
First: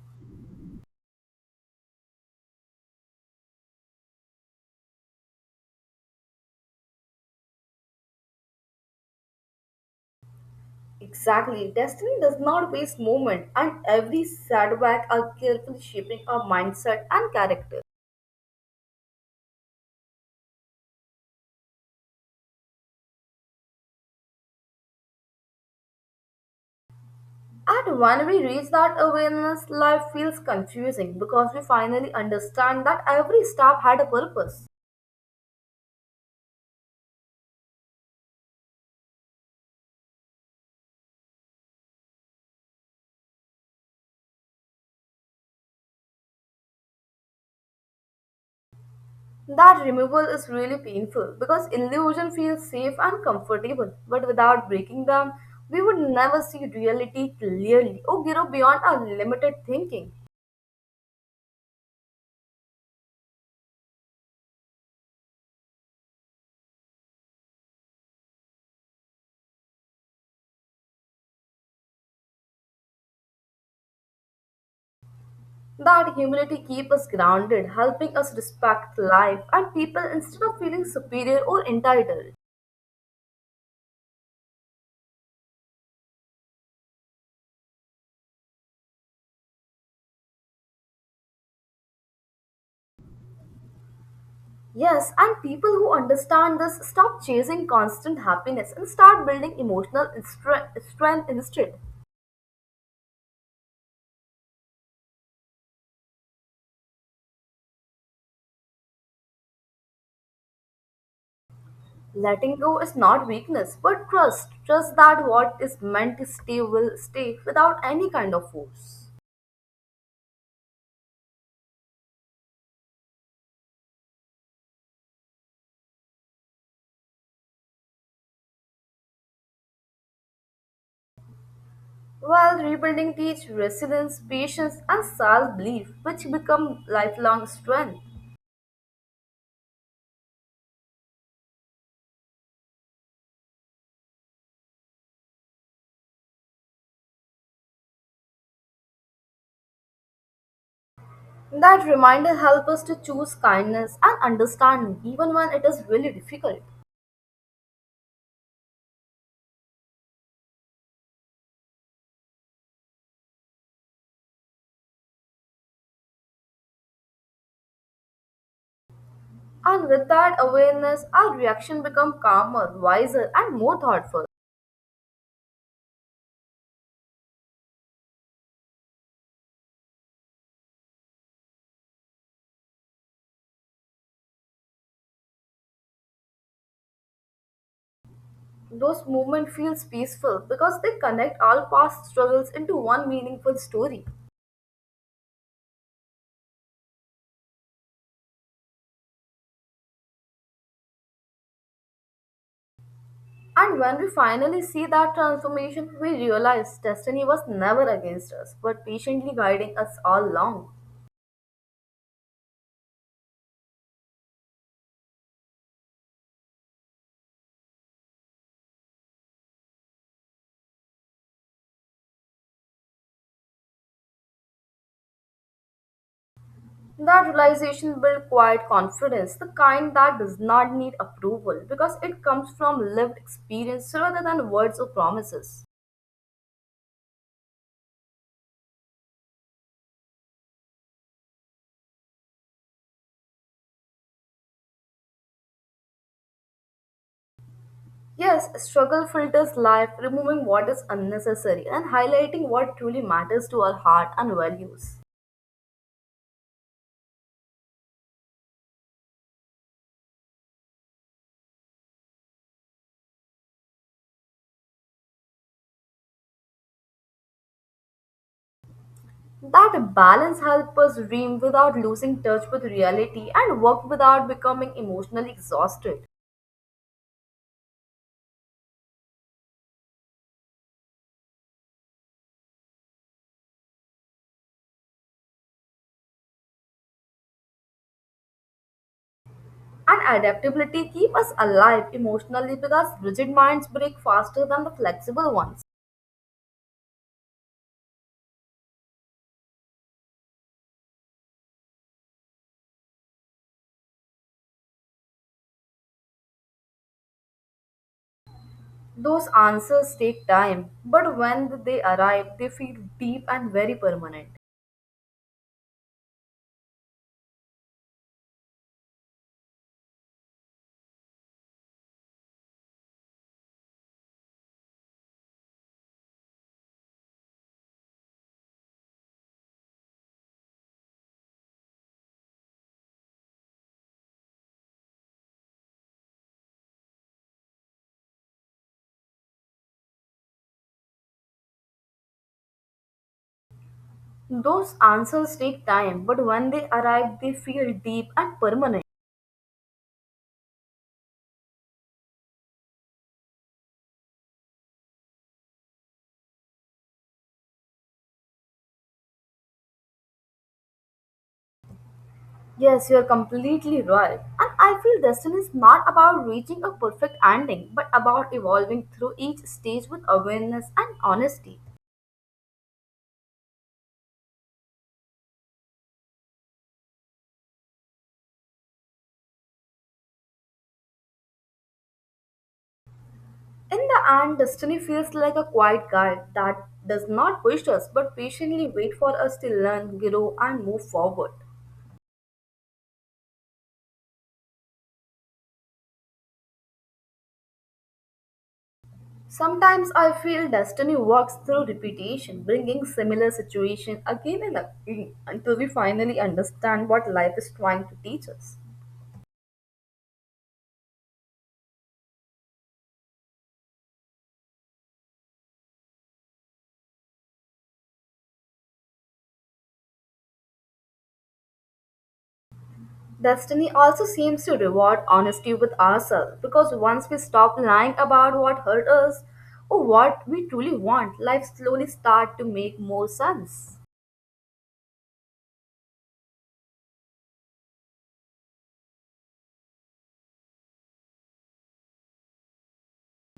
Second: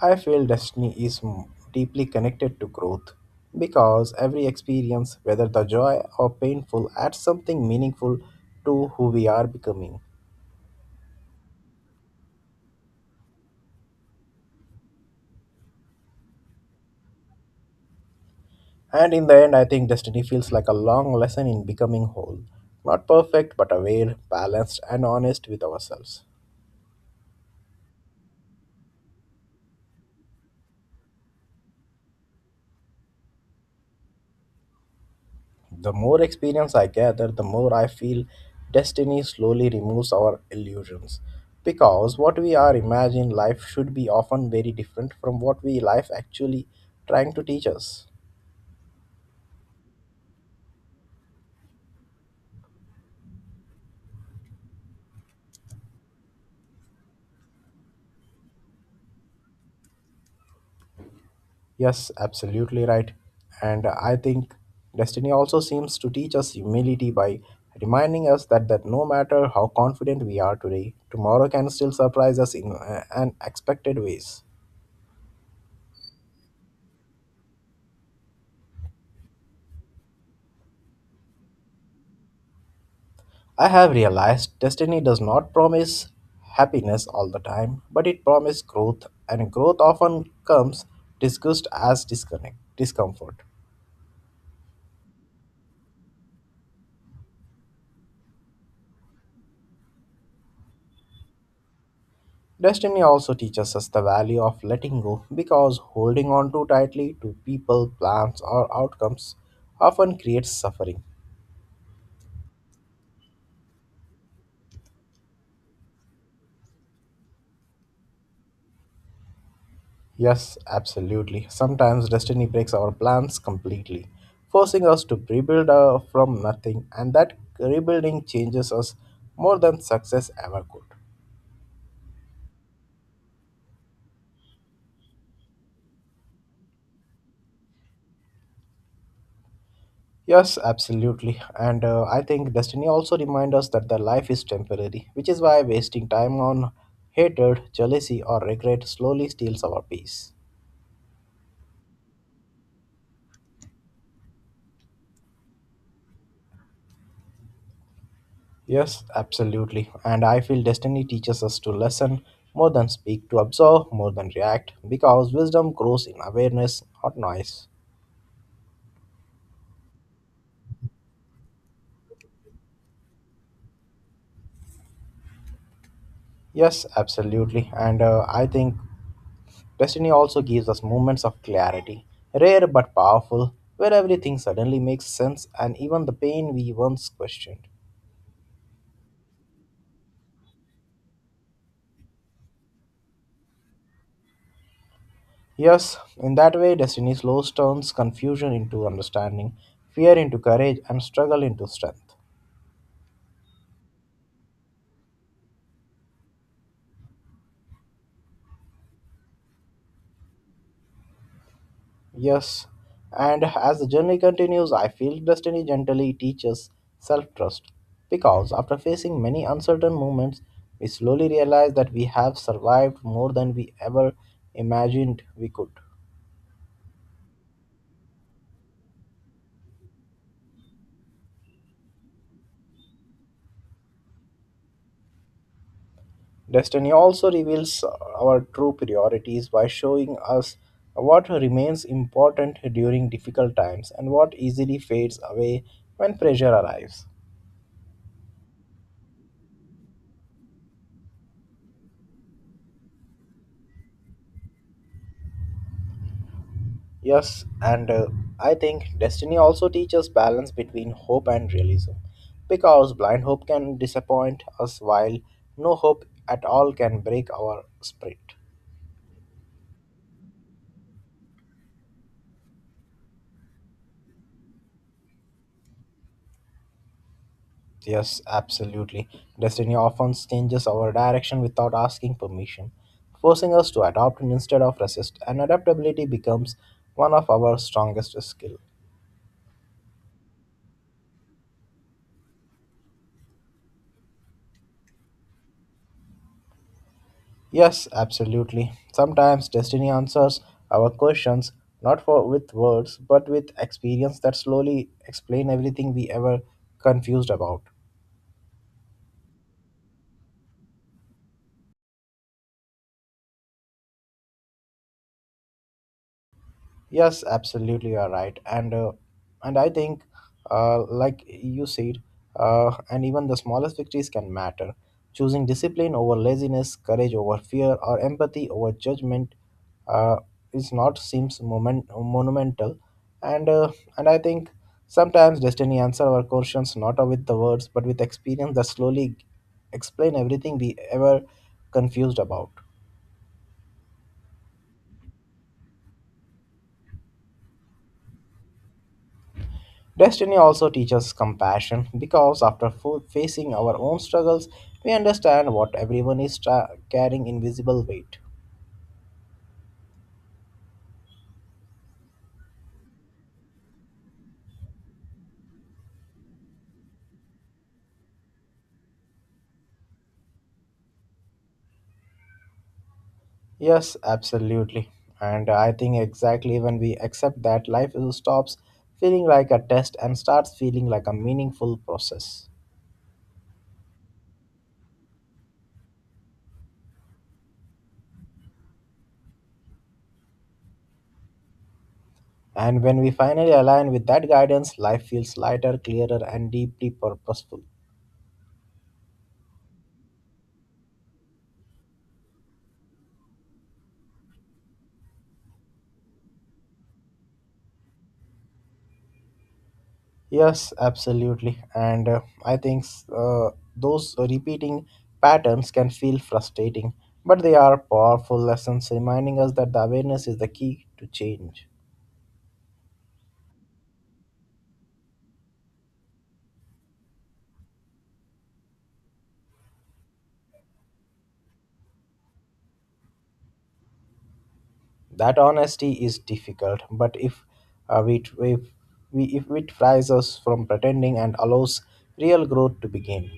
S1: I feel destiny is m- deeply connected to growth because every experience, whether the joy or painful, adds something meaningful to who we are becoming.
S2: Exactly, destiny does not waste moment, and every setback are carefully shaping our mindset and character.
S1: And in the end, I think destiny feels like a long lesson in becoming whole. Not perfect, but aware, balanced, and honest with ourselves.
S2: And when we reach that awareness, life feels confusing because we finally understand that every step had a purpose.
S1: The more experience I gather, the more I feel destiny slowly removes our illusions. Because what we are imagining life should be often very different from what we life actually trying to teach us.
S2: That removal is really painful because illusion feels safe and comfortable, but without breaking them, we would never see reality clearly or grow beyond our limited thinking.
S1: Yes, absolutely right. And I think destiny also seems to teach us humility by reminding us that, that no matter how confident we are today, tomorrow can still surprise us in uh, unexpected ways.
S2: That humility keeps us grounded, helping us respect life and people instead of feeling superior or entitled.
S1: I have realized destiny does not promise happiness all the time, but it promises growth, and growth often comes disguised as disconnect, discomfort.
S2: Yes, and people who understand this stop chasing constant happiness and start building emotional stre- strength instead.
S1: Destiny also teaches us the value of letting go because holding on too tightly to people, plans, or outcomes often creates suffering.
S2: Letting go is not weakness, but trust. Trust that what is meant to stay will stay without any kind of force.
S1: Yes, absolutely. Sometimes destiny breaks our plans completely, forcing us to rebuild uh, from nothing, and that rebuilding changes us more than success ever could.
S2: While rebuilding teach resilience, patience, and self-belief, which become lifelong strength.
S1: Yes, absolutely. And uh, I think destiny also reminds us that the life is temporary, which is why wasting time on hatred, jealousy, or regret slowly steals our peace.
S2: That reminder helps us to choose kindness and understanding even when it is really difficult.
S1: Yes, absolutely. And I feel destiny teaches us to listen more than speak, to observe more than react, because wisdom grows in awareness, not noise.
S2: And with that awareness, our reaction become calmer, wiser, and more thoughtful.
S1: Yes, absolutely. And uh, I think destiny also gives us moments of clarity, rare but powerful, where everything suddenly makes sense and even the pain we once questioned.
S2: Those moments feels peaceful because they connect all past struggles into one meaningful story.
S1: Yes, in that way, destiny slows turns confusion into understanding, fear into courage, and struggle into strength.
S2: And when we finally see that transformation, we realize destiny was never against us, but patiently guiding us all along.
S1: Yes, and as the journey continues, I feel destiny gently teaches self trust because after facing many uncertain moments, we slowly realize that we have survived more than we ever imagined we could.
S2: That realization built quiet confidence, the kind that does not need approval, because it comes from lived experience rather than words or promises.
S1: Destiny also reveals our true priorities by showing us what remains important during difficult times and what easily fades away when pressure arrives.
S2: Yes, struggle filters life, removing what is unnecessary and highlighting what truly matters to our heart and values.
S1: Yes, and uh, I think destiny also teaches balance between hope and realism because blind hope can disappoint us while no hope at all can break our spirit.
S2: That balance helps us dream without losing touch with reality and work without becoming emotionally exhausted.
S1: Yes, absolutely. Destiny often changes our direction without asking permission, forcing us to adopt instead of resist, and adaptability becomes one of our strongest skills.
S2: And adaptability keep us alive emotionally because rigid minds break faster than the flexible ones.
S1: Yes, absolutely. Sometimes destiny answers our questions not for with words but with experience that slowly explain everything we ever confused about.
S2: Those answers take time, but when they arrive, they feel deep and very permanent.
S1: Yes, absolutely, you are right, and uh, and I think, uh, like you said, uh, and even the smallest victories can matter. Choosing discipline over laziness, courage over fear, or empathy over judgment, uh, is not seems moment, monumental, and uh, and I think sometimes destiny answer our questions not with the words but with experience that slowly explain everything we ever confused about.
S2: Those answers take time, but when they arrive, they feel deep and permanent.
S1: Destiny also teaches compassion because after fo- facing our own struggles, we understand what everyone is tra- carrying invisible weight.
S2: Yes, you are completely right. And I feel destiny is not about reaching a perfect ending, but about evolving through each stage with awareness and honesty.
S1: Yes, absolutely. And I think exactly when we accept that life stops feeling like a test and starts feeling like a meaningful process.
S2: In the end, destiny feels like a quiet guide that does not push us but patiently wait for us to learn, grow, and move forward.
S1: And when we finally align with that guidance, life feels lighter, clearer, and deeply purposeful.
S2: Sometimes I feel destiny works through repetition, bringing similar situation again and again until we finally understand what life is trying to teach us.
S1: Yes, absolutely. And uh, I think uh, those repeating patterns can feel frustrating, but they are powerful lessons reminding us that the awareness is the key to change.
S2: Destiny also seems to reward honesty with ourselves because once we stop lying about what hurt us or what we truly want, life slowly starts to make more sense.
S1: That honesty is difficult, but if uh, we, if we if it fries us from pretending and allows real growth to begin.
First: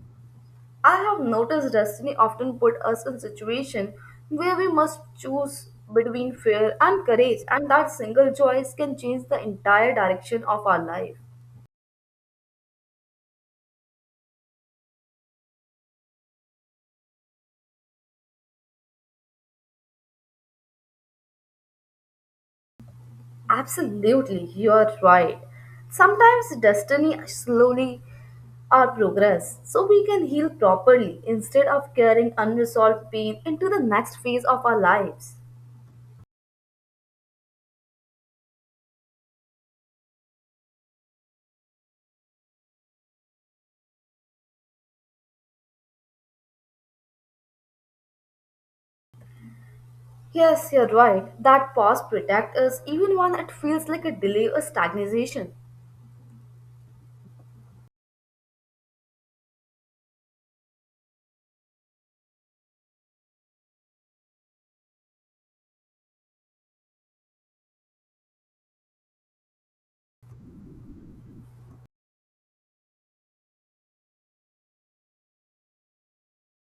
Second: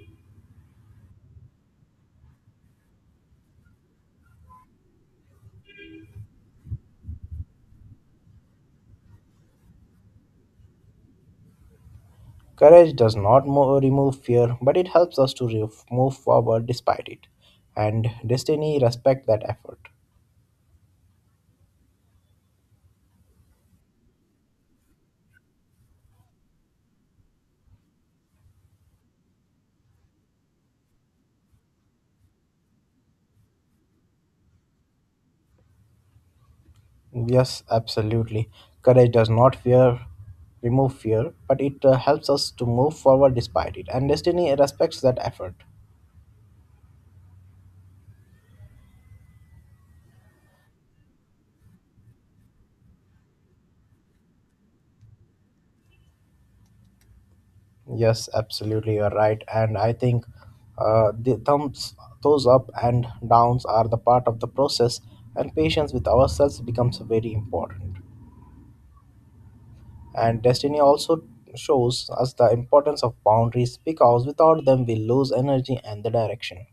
S2: I have noticed destiny often put us in situation where we must choose between fear and courage and that single choice can change the entire direction of our life.
S1: Courage does not mo- remove fear, but it helps us to re- move forward despite it, and destiny respect that effort.
S2: Absolutely, you are right. Sometimes destiny slowly our progress so we can heal properly instead of carrying unresolved pain into the next phase of our lives.
S1: Yes, absolutely. Courage does not fear remove fear, but it uh, helps us to move forward despite it. And destiny respects that effort.
S2: Yes, you're right. That pause protects us even when it feels like a delay or stagnation.
S1: Yes, absolutely, you're right. And I think uh, the thumbs, those up and downs are the part of the process, and patience with ourselves becomes very important. And destiny also shows us the importance of boundaries because without them we lose energy and the direction.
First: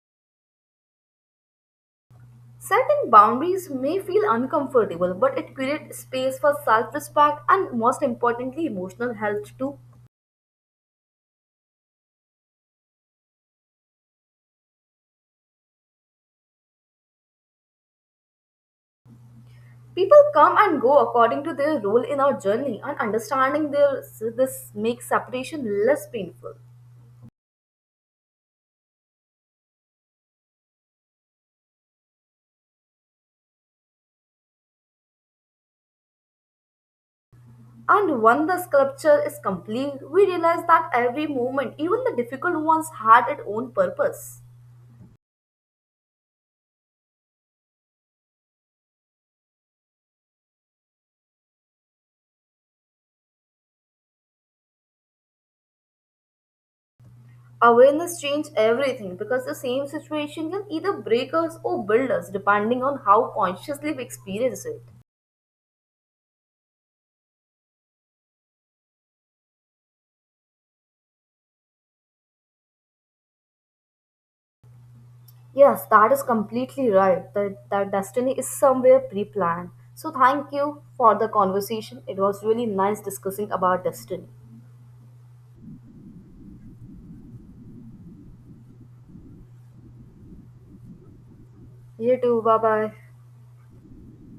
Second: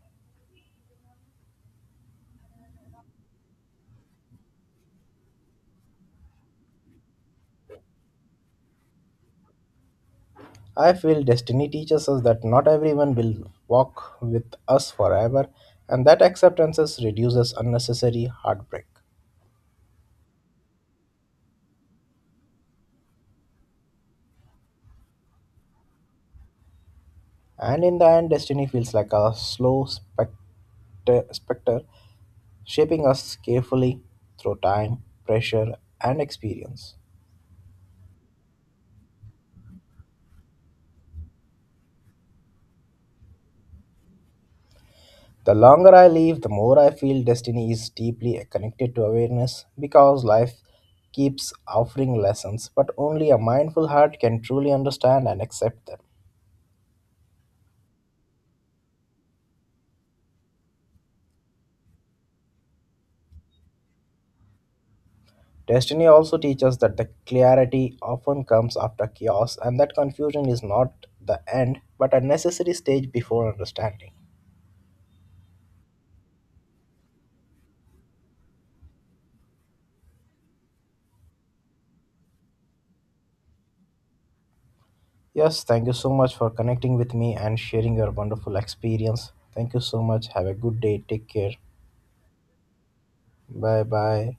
S2: Setting boundaries may feel uncomfortable, but it creates space for self-respect and most importantly emotional health too.
S1: I feel destiny teaches us that not everyone will walk with us forever, and that acceptance reduces unnecessary heartbreak.
S2: People come and go according to their role in our journey, and understanding their, this makes separation less painful.
S1: And in the end, destiny feels like a slow spectre, specter shaping us carefully through time, pressure, and experience.
S2: And when the sculpture is complete, we realize that every moment, even the difficult ones, had its own purpose.
S1: The longer I live, the more I feel destiny is deeply connected to awareness because life keeps offering lessons, but only a mindful heart can truly understand and accept them.
S2: Awareness changes everything because the same situation can either break us or build us depending on how consciously we experience it.
S1: Destiny also teaches that the clarity often comes after chaos and that confusion is not the end but a necessary stage before understanding.
S2: Yes, that is completely right. That, that destiny is somewhere pre-planned. So thank you for the conversation. It was really nice discussing about destiny.
S1: Yes, thank you so much for connecting with me and sharing your wonderful experience. Thank you so much. Have a good day. Take care.
S2: You too. Bye bye.
S1: Bye bye.